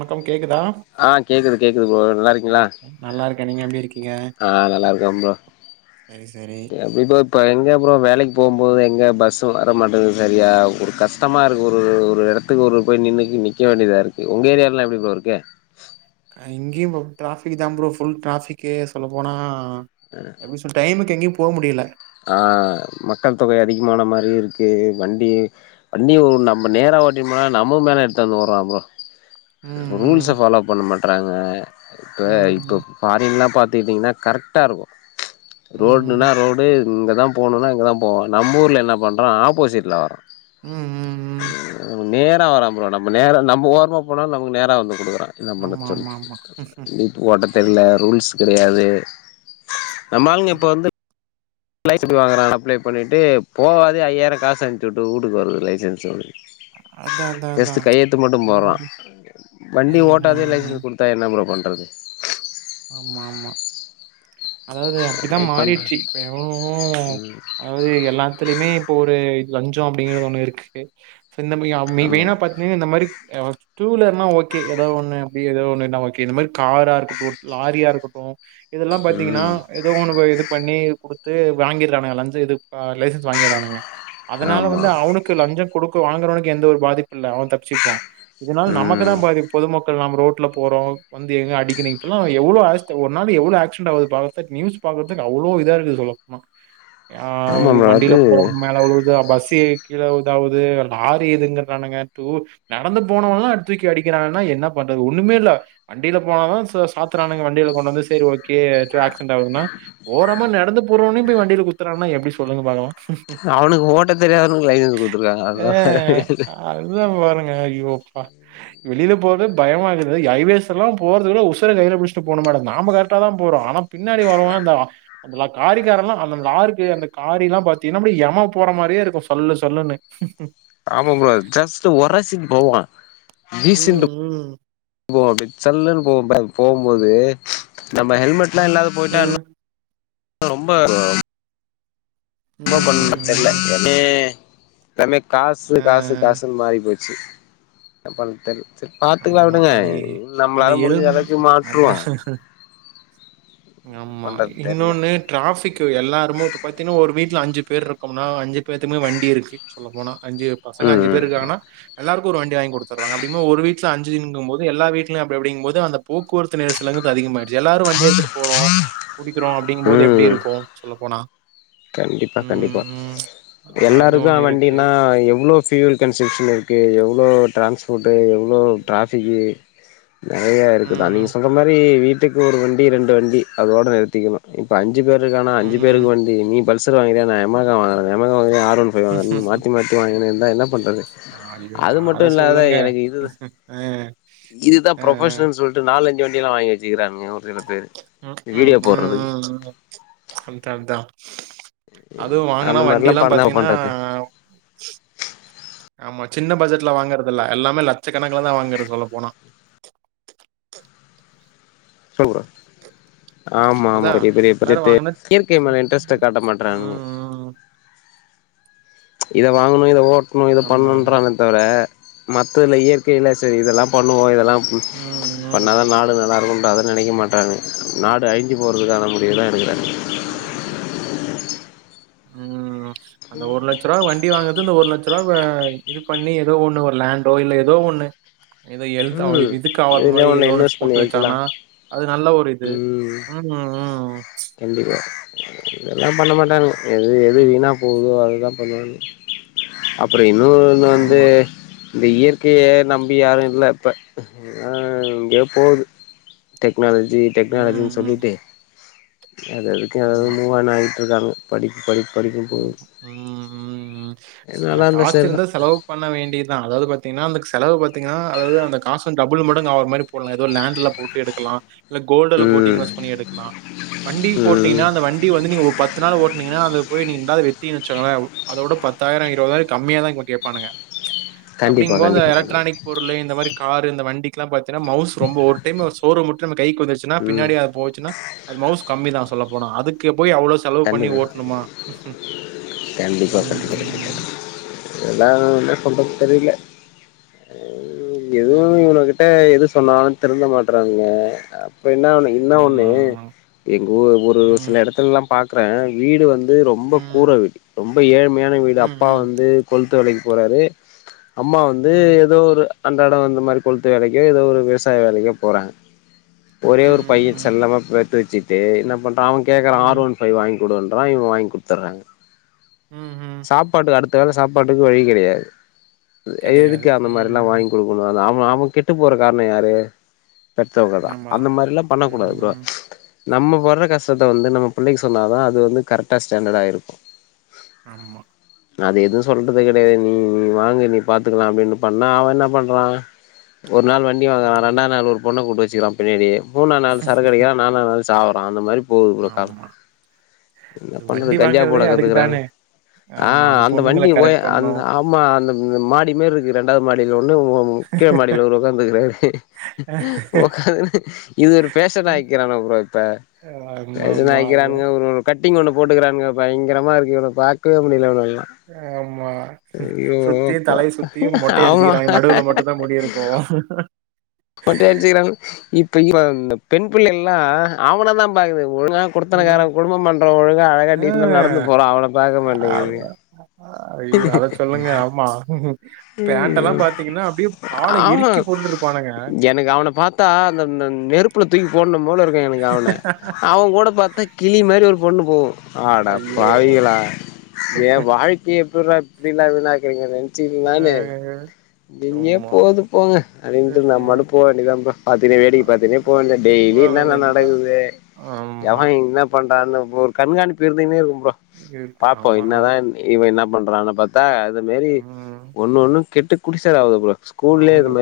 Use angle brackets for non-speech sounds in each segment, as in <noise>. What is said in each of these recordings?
வணக்கம் கேக்குதா ஆஹ் கேக்குது கேக்குது ப்ரோ நல்லா இருக்கீங்களா ஓகே நல்லா இருக்கே நீங்க எப்டி இருக்கீங்க ஆஹ் நல்லா இருக்கே ப்ரோ சரி சரி எப்டி ப்ரோ இப்ப எங்க ப்ரோ வேலைக்கு போம் போது எங்க பஸ்ஸு வர மாட்டேங்குது சரியா ஒரு கஷ்டமா இருக்கு ஒரு ஒரு எடத்துக்கு ஒரு போய் நின்னுக் நிக்க வேண்டியதா இருக்கு உங்க ஏரியாலா எப்டி ப்ரோ இருக்கு இங்கேயும் டிராஃபிக் தா ப்ரோ ஃபுல் டிராஃபிக்கு சொல்ல போனா எப்டி சொல்றது டைம்க்கு எங்கயு போ முடியல ஆஹ் மக்கள் தொகை அதிகமான மாரி இருக்கு வண்டி வண்டியு நம்ம நேரா ஓட்டி போனா நம்ம மேல எடுத்துன் வரா ப்ரோ ம் ரூல்ஸ ம் ஃபால்லோ பண்ண மாட்றாங்க இப்ப இப்ப ம் ஃபோரின்லா பாத் பாத்தீக்டிங்ன்னா கரெக்டா இருக்கு ரோட்ல்லுனா ம் ம் ரோடு இங்கே தா போணுனா இங்கே தா போவா நம்ம ஊர்ல என்ன பண்றா ஆப்போசீட்ல வரா ம் ம் ம் நேரா வரா ப்ரோ நம்ம நேர நம்ம ஓர்மா போனாலும் நமக்கு நேரா வந்து கொடுக்குறான் என்ன பண்ண ஆமா சொல் ஆமா ஆமா <unintelligible> நீட்டு ஓட்ட தெர்ல ரூல்ஸ் கிடையாது நம்மாளுங்க இப்ப வந்து லைஸ்க்கு வாங்கற அப்ளை பண்ணிட்டு போவாது ஐயாயிரம் காசு அனுச்சு விட்டு வூட்டுக்கு வருது லைசன்சு அதா அதா அதா ஜஸ்டு கையெளுத்து மட்டும் அந்த போடுற மாரி ஆ வண்டி ஆ ஓட்டாதே ஆ லைசன்ஸ் கொடுத்தா என்ன ப்ரோ பண் <unintelligible> ஆமா ஆமா அதாவது ட்ரை அப்படித்தான் பண்ற மாறிடுச்சு இப்ப எவளவோ அதாவது எல்லாத்துலயுமே இப்போ ஒரு லஞ்சம் அப்படிங்கறது ஒண்ணு இருக்கு செந்தமிழியா மி ஆமா மெயின் ஆ பாத்தீங்கன்னா இந்த மாரி எவட் டூ விலர்னா ஓகே எதோ ஒன்னு அப்படி எதோ ஒண்ணுன்னா ஓகே இந்த மாரி காரா இருக்கட்டும் லாரியா இருக்கட்டும் இதெல்லா பாத்தீங்கன்னா ம் ஏதோ ஒன்னு இது பண்ணி குடுத் த்து வாங்கிறானுங்க லஞ்சு இது லைசன்ஸ் வாங்கிறானுங்க அதனால ஆமா வந்து அவனுக்கு லஞ்சம் குடு க்கு வாங்குறவனுக்கு எந்த ஒரு பாதிப்பு இல்ல அவன் தப்பச்சுக்குவான் இதனால நமக்கு ம் தான் பாதிப்பு பொதுமக் இப்ப நாம ரோட்ல போறோம் வந்து எங்க அடிக்குநேங் எல்லா எவ்ளோ அக்ஸ்ட் ஒரு நாள் எவ்ளோ ஆக்சிடன்ட ஆகுது பாக் நியூஸ் பாக்குறதுக்கு அவ்வளோ இதா இருக்கு சொல்ல போனா ஆமா ஆஹ் ப்ரோ வண்டியில அது போறவங்க மேல உழுவுத பஸ் த்தி கீழ உழுதாவுது லாரி இதுங்குறானுங்க டூ நடந்து போனவலா தூக்கி அடிக்கிறாங்கன்னா என்ன பண்றது ஒண்ணுமே இல்ல வண்டியில போனாலும் சோஸ் பாத்துறானுங்க வண்டியில கொண்டு வந்து செரி ஓ கே அக்சிடன்ட் ஆகுதுனா ஓரமா நடந்து போறனவனயும் போய் வண்டிய குத்துறாங்கன்னா எப்படி சொ சொல்லுங்க பாக்களா அவனுக்கு ஓட்ட தெரியாதவனுக்கு லைசன்ஸ் குடுத்துருக்காங்க ஆஹ் அதுதா அதுதான் பாருங்க ஐயோப்பா வெளியில போறதே பயமாயிருக்குது மேடம் ஐவேஸ்யேல்லா போறதுவிட ஒர்ஸ்டு உசுற கையில பிச்சிட்டு போனும் மேடம் நாம கரக்டா தான் போறோம் ஆனா பின்னாடி வர்வன்ந்தா அந்துல காரிக்காரல்லா அந்த லாருக்கு அந்த காரில்லா பாத்தீங்கன்னா அப்படி எம போற மாதிரியே இருக்கும் சல்லு சல்லுனு ம் ஆமா ப்ரோ ஜஸ்ட் ஒரைசிட்டு போவான் ஜீசன்ட் ம், ம். போவா அப்டியே சல்லுனு போகு பாருங்க போகும்போது நம்ம ஹெல்மெட் எல்லா இல்லாது அ. போயிட்டா இன்னும் ஆ ரொம்ப ரொம்ப ம், பண்ண ம், தெர்ல ம். யமே தமேக் காசு ஆ காசு காசுனு மாறி போயிரு ச்சு தப்பான் தெல் செரி பாத்துக்கலா ஆமா. விடுங்க அது அந்த நம்மளால முடிஞ்ச எல்ம் எதாச்சு அத மாற்றுவோ ஆமா பண்றது தெர்ல இன்னொனு டிராஃபிக்கு எல்லாருமு இப்ப பாத்தீனா ஒரு வீட்ல அஞ்சு பேர் இருக்கோம்னா அஞ்சு பேத்துக்குமே வண்டி இருக்கு சொல்ல போனா அஞ்சு பசங்க அஞ்சு ம் பேரு இருக்காங்கனா ம் எல்லாரு கு ஒரு வண்டி வாங்கி குடுத்துறாங்க அப்டிங்கு போது ஒரு வீட்ல அஞ்சுங்குனும் போது எல்லா வீட்லயு அப் அப்டிங்கு போது அந்த போக்குவரத்து நெரிசலுங்குது அதிகமாயிது எல்லாரு வண்டி எடுத்துட் குறோ புடிக்கிறோ அப்டிங்கும்போது எப்டி ம் இருக்கும் சொ சொல்ல போனா கண்டிப்பா கண்டிப்பா அது எல்லாருக்கு ஒண்ணு இருக்கு. வண்டினா எவ்ளோ ஃபில் கன்சப்ஷன் இருக்கு எவ்ளோ டிரான்ஸ்போர்டு எவ்ளோ ட்ராஃபிக்கு நெறையா இருக்குதா நீங்க ம், சொல்ற மாரி வீட்டுக்கு ஒரு வண்டி ரெண்டு வண்டி அதோடு நிறுத்திக்கணு இப்ப அஞ் அஞ்சு பேருக்கானா அஞ்சு ம். பேருக்கு வண்டி நீ பல்சர் வாங்கிரியா நா எமகா வாங்றே எமகா வாங் ஆற் ஒன் ஃபைவ் வாங்றது மாத்தி மாத்தி வாங்கினுந்த என்ன பண்றது ஐயோ! அது மட்டு அத இல்லாத சொல்லுங்க. எனக்கு இது அ, இதுதா அ. ப்ரொபஷனல் சொல்டு நாலஞ் டுவண்டிலா வாங்கி வெச்சிக்றார் ங்க ஒரு சில பேர் ம், ம், வீடியோ ம், போடுறது ம். அதுவு வாங்குன வண்டி எல்லா பண்ணா பாத்தீங்கனா பண்றது ஆமா சின்ன பட்ஜெட்ல வாங்கறத இல்ல எல்லாமே லட்சக்கணக்லதா வாங்கறது சொல்ல போனா சொல்ற ஆமா ஆமா அதான் பெரிய பெரிய எல்லாரும் பட்ஜெட்டு வாங்குன இயற்கை சின் மேல இன்ட்ரெஸ்ட்டு காட்ட மாட்டறானுங்க ம். இத வாங்கணு இத ஓ ட்டணு இது ஆமா, ஆமா. பண்னுறானே தவற மத்த இல இயற்கைல செரி இதெல்லா பண்ணுவோ இதெல்லாம் ம், ம். பண்ணாதா நாடு நல்லாருக்கு அத நெனைக்க மாட்றாங்க நாடு அழிஞ்சி போறதுக்கான முடிவு தா எடுக்குறா உம் அந்த ஒரு லட்சம் ரூபா வண்டி வாங்ற ந்து ஒரு லட்ச ரூவாவ இது பண்ணி ஏதோ ஒண்ணு ஒரு லேண்டோ இல்ல ஏதோ ஒண்ணு ஏதோ எல்த அவ ம் இதுக்கு அவாத இதுலயே மாரி ஒன்னு ஏதோ ஒண்ணு இன்வெஸ்ட் பண்ணி போட்டு வைக்கலா வெச்சானா அது நல்ல ஒரு இது ம் உம் உஹ்ம் கண்டிப்பா இதெல்லா பண்ண அ, மாட்டானுங்க எது எது வீனா ம். போகுதோ அதுதா பண்ணுவானுங்க அப்ற இன்னொரு ஒன்னு வந்து ஆமா. இந்த இயற் கயே நம்பி யாரு இல்ல இப்ப அஹ் எங்கயொ போது டெக் னாலஜி ம், டெக்னாலஜின்னு சொல்லிட்டு ம். அததுக்கு அதது மூவ் ஆன் ஆய்ட்ருக்காங்க உ உம் உம் இல்ல நல்லா இருந்தா சரிதா காசிருந்தா செலவு பண்ண வேண்டியதா அதாவது பாத் பாத்தீங்கன்னா அந்தக் செலவு பாத்தீங்கன்னா அதாவது அந்த காசு டபுள் மடங்கு ஆகுற மாரி போடலா ஏதோ லேண்ட்ல போட்டு எடுக்கலா இல்ல கோல்டுல போட்டு ம் இன்வெஸ்ட் பண்ணி எடுக்குலா வண்டி ம் போட்டீங்கன்னா அந்த வண்டி வந்து நீங்க ஓ பத்து நாள் ஓட்னீங்கன்னா அது போய் நீங்க இண்டாது வித்திங்கன் வச்கோங்களே அதோட பத்தாயிரொ இருவதாயிரொ கம்மியா தா இவங்க கேப்பானுங்க கண்டிப்பா அப்டிங்ம்போது கண்டிப்பா கண்டிப்பா எலக்ட்ரானிக் பொருளு இந்த மாரி கார் இந்த வண்டிக் எல்லா பத் தீனா மவுஸ் ரொம்ப ஒரு டைம் சோறு மட்டு நம்ம கைக்கு வந்துச்சுன்னா ம் பின்னாடி ஆ போச்சுனா அது மவுஸ் கம்மி தா சொல்ல போனா அதுக்கு போய் அவ்ளோ செலவு பண்ணி கண்டிப்பா ஓட்டணுமா கண்டிப்பா ம், கண்டிப்பா ம். இதெல்லா என்ன சொல்றது தெரில உம் எதுவு அதான்டா இவங்ககிட்ட எதுச் சொன்னாலு திறுந்த மாட்றாங்க இப்ப என்ன ஒண்ணு என்ன ஆமா ஒண்ணு ஆமா எங்க ஊ ஒரு ம் சில எடத்துலல்லா பாக்கறே வீடு வந் து ரொம்ப ம் கூற வீடு ரொம்ப ஏழ் மையான வீடு ம் அப்பா ம் வந்து கொல் துவேலைக்கு போறாரு அம்மா வந்து ம் ஏதோ ஒரு அந்த எடொ அந்த மாரி கொளுத்து வேலைக்கொ ஏதோ ஒரு விவசாய வேலைக்கோ போறாங்க ம் ஒரே ஒரு பைய ம் செல்லமா பெத்து வெச்சுட் டு என்ன பண் ரா அவ கேக்குறா ஆர் ம் ஒன் ஃபை வாங்கி குடுன்றா இவே வாங்கி குடுத்தற்றே ம் ம் சாப்பாடு அடுத்து கால சாப்பாட்டுக்கு வழி கெடையாது எ கிடையாது எதுக்கு அந்த ம் மாரிலா ம் வாங்கி குடுக்கணு அது அவம் அவ கெட்டு போற காரணோ யாரு பெத்தவங்கதா ஆமா அந்த மாரில்லா ம் பண்ணக்கூடாது ப்ரோ ம் நம்ம படுற கஷ்டத்த வந்து நம்ம ப புள்ளைக்கு சொன்னாதா அது வந்து கரெக்டா ஸ்டாண்டர்டா இருக்கு ஆமா நா அது எதுவு சொல்றது கெடையாது நீ வாங்கி நீ பாத்துக்கலா அப்டின்னு பண்ணா அவ என்ன பண்றா ஒரு நாள் வண்டி வாங்க வர ம் ரெண்டா நாள் ஒரு பொண்ண கூட்டு வெச் சீரம் பின்னாடி மூணா நாள் சரக்கடிக்கிற நாலா நாள் ச்சாவுரா அந்த மாரிப் போவ் ஆமா <unintelligible> என்ன அது பண்றது வண்டி கஞ்ஜா வாங்குறதே போடா அதுக்கு கத்துக்குறாங்க தானே ஆ ஆமா அந்த பொண்ணுங்களை வண்டி போயி கரெக்ட் அந்த பண்ணும் ஆமா அந்த <unintelligible> மாடி மேர்ருக்கு இண்டாவது மாடியிலோ இன்னு மொக்கமாடில ஒரு உட்காந்திருக்காரு உக்காந்து இது ஒரு பேஷன் ஆக்கிறாங்க புரோ இப்ப ஆமா பிரண்ட் ஆமா அது ஆகிக்கிறாங்க ஒரு ஒரு கட் ட்டிங் ஒன்னு போட்டுக்குறான்ங்க பயங்கரமா இருக்கு இவன பாக்கவே முடியல ஆமா ஐயோ சுத்தியு அப்பா தலயே சுத்தியு மொட்ட ஆமா அடிச்சுக்கிறாங்க நடுவுல மட்டு தா முடியிருக்கூ மொட்ட அடிச்சுக்குறாங்க இப் இப்ப இப்ப இந்த பெண் பிள்ளைளா அவன தா பாக்குது ஒழுங்கா ம் குடுத்தனக்கார குடும்பம் பண்ற ஒழுங்கா அழகா ஆ, டீசன்ட் நடந்து போறோ அவன பாக்க மாட்டேங்குதுங்க அ- ஐயோ பேண்டலா பாத்தீங்கனா அப்டியே கால இறுக்கி போட்டுட்ருப்பானுங்க த்தா அந்த அந்த நெருப்புல தூக்கி போடனு போல இருக்க எனக்கு அவன அவன் கூட பாத்தா கிளி மாரி ஒரு ஒண்ணு போகு ஆட ஐயோ பாவிகளா ஏன் வாழ்க்கைய எப்புரா இப்படில்லா வீணாக்குறீங்க நினச்சு நானு அஹ் எங்கேயோ ஆமா போகுது போங்க அப்டின்ட்டு உம் நம்ம உம் பாட்டுக்கு போக வேண்டிய தான் ப்ரோ பாத்தினே வேடிக்கு பாத்தனே போ வேண்டிய டெய்லி போக என்னென்ன வேண்டியதுதான் நடக்குது ஆமா எவன் என்ன பண்ற தான இப்போ ஒரு கண்காணிப்பு இருந்தினே இருக்கு ப்ரோ இருக்கு பாப்போம் ஆமா என்னதான் இவ என்ன பண்றாங்க பாத் தா அது மெரி உம் ஒன்னு கேட்டு குட்டிசெவுரு ஆவது ஆமா ப்ரோ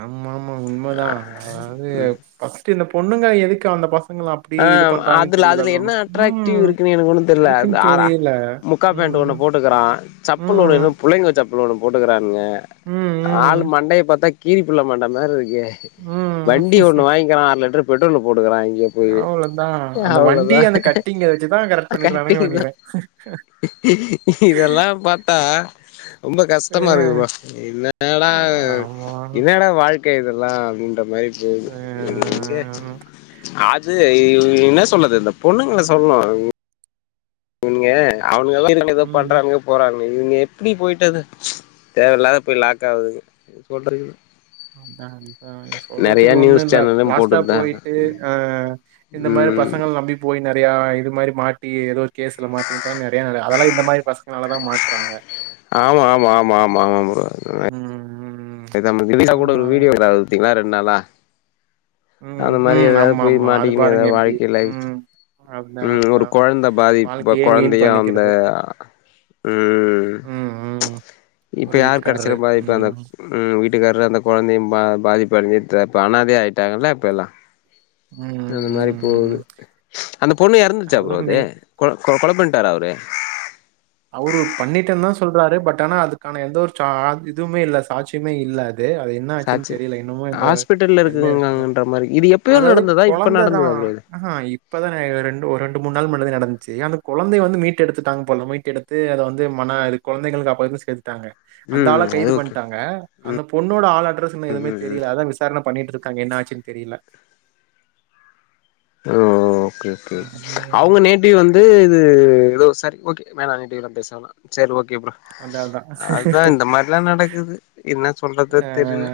ஆமா ஆமா உண்மதான் அதாவது ஃபர்ஸ்ட் என்ன பண் பொண்ணுங்க எதுக்கு அந்த பச ஆ அதுல அதுல என்ன அட்ராக்டிவ் உம் இருக்குன்னு எனக்கு ஒண்ணு தெரியல அது இருக்குன்னு ஆற தெரியல முக்கா பேண்ட்டு ஒண்ணு உம் போட்டுக்கிறான் சப்பல் ஒண்ணு இன்ன உம் புள்ளைங்க சப் சப்பல் ஒண்ணு போட்டுக்கிறான் ங்க உம் உம் ஆள் மண்டைய பாத்தா கீரி புள்ள மண்ட மாரி இருக் கே உம் வண்டி ஒண்ணு வாங்கிறா அர லிட்டரு பெட்ரோல போ போட்டுக்கிறா இங்க போயி அவ்ளோதா அந்த வண்டி அந்த கட்டிங்க வச்சுதான் கரெக்ட் பண்ணிறானுகன்னு கட்டிதா நினைக்கிறேன் இதெல்லா பாத்தா ரொம்ப கஷ்டமா இருக்கு ப்ரோ என்னடா ஆமா என்னடா வாழ்க் க்கு இதெல்லா அப்டின்ற மாரி <unintelligible> எங்க அஹ் ஆஸ் து இவங்க என்ன சொல்ல இந்த இந்த பொண்ணுங்கள சொல்னு நீங்க அவனுகளா இருக்குன்னு ஏதோ உம் பண்றானுங்க போறானு இவங்னே எப்படி போயிட்டது ச்சு தேவயில்லாத போய் லாக் ஆகுதுங்க ஏதும் சொல்றதுக்கு இல்ல ஆம் தான் ஆ ஏ சொல்றத்துக்கு ஒண்ணு நியூஸ் இல்ல சேனலும் லாஸ்டா போட்டுட்டு தா இருக்கா போயிட்டு ஆ ஆ இந்த மாரி ம் பசங்கள நம்பி போய் நெறையா இது மாரி மாட்டி ஏதோ கேஸ்ல மாட்டின்ட்டா நெறையா நெறையா அதெல்லா இந்த மாரி பசங்களால தான் மாட்டுறாங்க ஆமா ஆமா ம் உண்மயாலுமே இது நம்ம திடீா கூட ஒரு வீடியோ எதாவது எடுத்தீங்ளா ரெண்டு நாளா உம் அந்த மாரி உம் எதாவது ஆமா போய் ஆமா அது மாட்டிக்கின்னு எதா பாருங்க எப்படி வாழ்க்கைல லைஃவ் உம் அதுதான் ம் ஒரு அதுதான் கொழந்த பாதிப்பு வாழ்க்கையே வீண் கொழந்தைய அந்த பண்ணிக்கிறது ம் உம் ப்ச் உம் இப்ப ஒரு யாரு வீட்டுக்காரரு கடைசில பாதிப்பு அந்த உம் வீட்டுக்காரு அந்த கொழந்தையும் பா பாதிப்பு அடஞ்சிட்ற அனாத ஆயிட்டாங்கல்ல இப்ப எல்லா உம் அந்த மாரி உம் போது உம் அந்த பொண்ணு இறந்துருச்சா ப்ரோ அதெல்லாம் அது கொ கொ கொல பண்டாரா அவரு அவரு பண்ணிட்டேன்தா சொல்றாரு பட் ஆனா அதுக்கான எந்த ஒரு சா இதுமே இல்ல சாட்சியமே இல்ல து அது என்ன ஆச்சுன் சாச்சு தெரில இன்னமு இந்த ஹாஸ்பிட்டல்ல என்ன சொல்றது இருக்குங்கன்ற மாரி இது எப்பயோ அதாவது நடந்ததா இப்ப கொழந்ததா நடந்ததா ப்ரோ இது ம்ஹு இப்பதா எ ரெண்டு ஒரு ரெண்டு மூண் நாள் முன்னதே நடந் சேரி அந்த கொழந்தய வந்து மீட்டு எடுத்துட்டாங்க போலமி மீட்டெடுத்து அத வந்து மன இது கொழந்தைகள் காப்பகத்தில் சேத்து டாங்க அந்த ஆள ம் அது கைது ஓகே பண்டாங்க அந்த பொண்ணோட ஆள் அட்ரஸ் இன்னு ம் எதுமே ம் ம் தெரில அதா விசாரன பண்ணிட்டு இரு க்கு என்ன ஆச்சுனு தெரில ஓ ஓகே ஓகே அவுங்க நேட்டிவ் வந்து து ஏதோ சரி ஓகே வேணா நெகட்டிவ் எல்லா பேச வேணா சேர் ஓ அதா அதா நடக்குது என்ன சொல்றது தெரில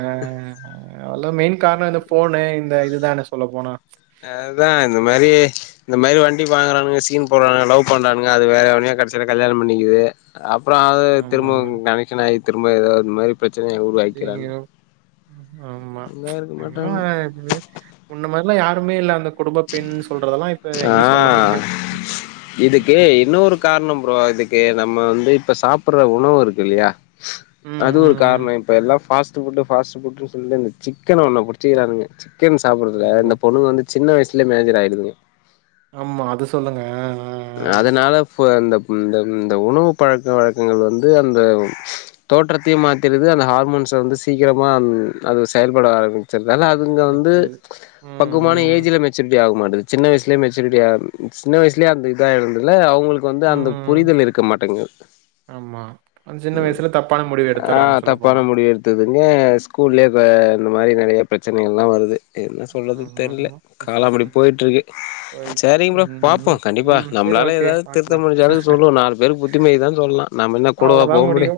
எல்லா மெய்ன் காரணோ இந்த போனு இந்த இதுதான சொல்ல போனா அதா இந்த மாரி இந்த மாரி வண்டி வாங்குறானுங்க சீன் போடுறானுங்க லவ் பண்றானுங்க அது வேற எவனையோ கடைசில கல்யாணம் பண்ணிக்குது அப் புறோ அது ஆமாங்க. திரும்பவு கனெக்க்ஷன் ஆயி திரும்ப எதாவது மாரி பிரச்சனைய உருவாக்கிறானுங்க <unintelligible> ஆமா ம்ச் நல்லா இருக்க எனக்கு மாட்டானுங்க என்னவோ முன்ன மாரி ள்ள யாருமே இல்ல அந்த குடும்ப பெண் சொல்றதெல்லாம் இப்ப ஆ எங்கேயும் சொல்ல முடியாது. இதுக்கு இன்னு ஒரு கார்ணம் ப்ரோ இதுக்கு நம் ம வந்து இப்ப சாப்பிடற உணவு இருக்கு இல்லையா ம், அது ஒரு ம், ம். கார்ணோ இப்ப எல்லா ஃபாஸ் ட்டு ஃபுட்டு ஃபாஸ்ட்டு ஃபுட்டுன்னு சொல்லினு இந்த சிக்கன ஒன்னு புடிச்சிகிரானுங்க சிக்கன் சாப்பிடறதுல ஐயோ! இந்த பொண்ணுங்க வந்து சின்ன வயசு மேஜர் ஆயிடுதுங்க ஆமா அது சொல்லுங்க எ அதனால ஃபு அந்த இந்த இந்த உணவு பழக்க வழக்கங்கள் வந்து அந்த தோற்றத்தையு மாத்திடுது அந்த ஹார்மோன்ஸ வந்து சீக்கிரமா அது செயல்பட ஆர சிர்தான அதுங்க வந்து வச்சது. ம், பக்குவமான ம். ஏஜ்ல மெச்சுர்ட்டி ஆகுமாட் சின்ன வயசுலயே மெச்சுரிடியா சின்ன வயசுலயே அந்த இத இருந்துல அவுங்களுக் வந்து அந்த ம். புரிதல் இருக்க ஆமா. அந்த சின்ன வயசுல தப்பான முடிவு மாட்டேங்குதுஆ எடுத்துர்றாங்க சொல்லப்போனா. தப்பான முடிவு எடுத்ததுங்க ஸ்கூல்லே அந்த மாரி நறைய பிரச்சனைகள்லாம் வருது என்ன சொல்றதுன் ஆமா, தெர்ல ஆமா. கால அப்டி போயிட்டுருக்கு போயிடுச்சு. சரிங்க ப்ரோ ம், ம். பாப்போம் கண்டிப்பா ம். சரி நம்மளால ஓகே. யேதாவது திருத்த பாக்கலாம். முடிஞ்சாலவுக்கு சொல்லுவோம் நாலு பேருக்கு புத்திமதிதான் சொல்லலாம் நம்ம யென்ன கூடவா போக முடியும்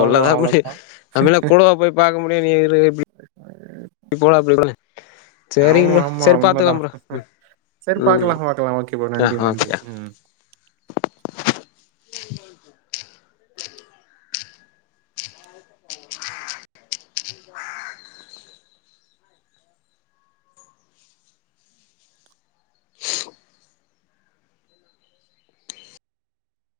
ஆமா முடியும் அவ்வளோதான். நம்ம யென்ன கூடவா போய் முடிய நீ யிரு யிப்டி ஆமா சரிங்க ப்ரோ ஆமா சரி பாத்துக்கலா உண்மதான் ப்ரோ சேரி ம் ம் பாக்கலாம் பாக்கலாம் ஓகேப்பா ஆ நன்றி நன்றி ஓகே ம் <unintelligible>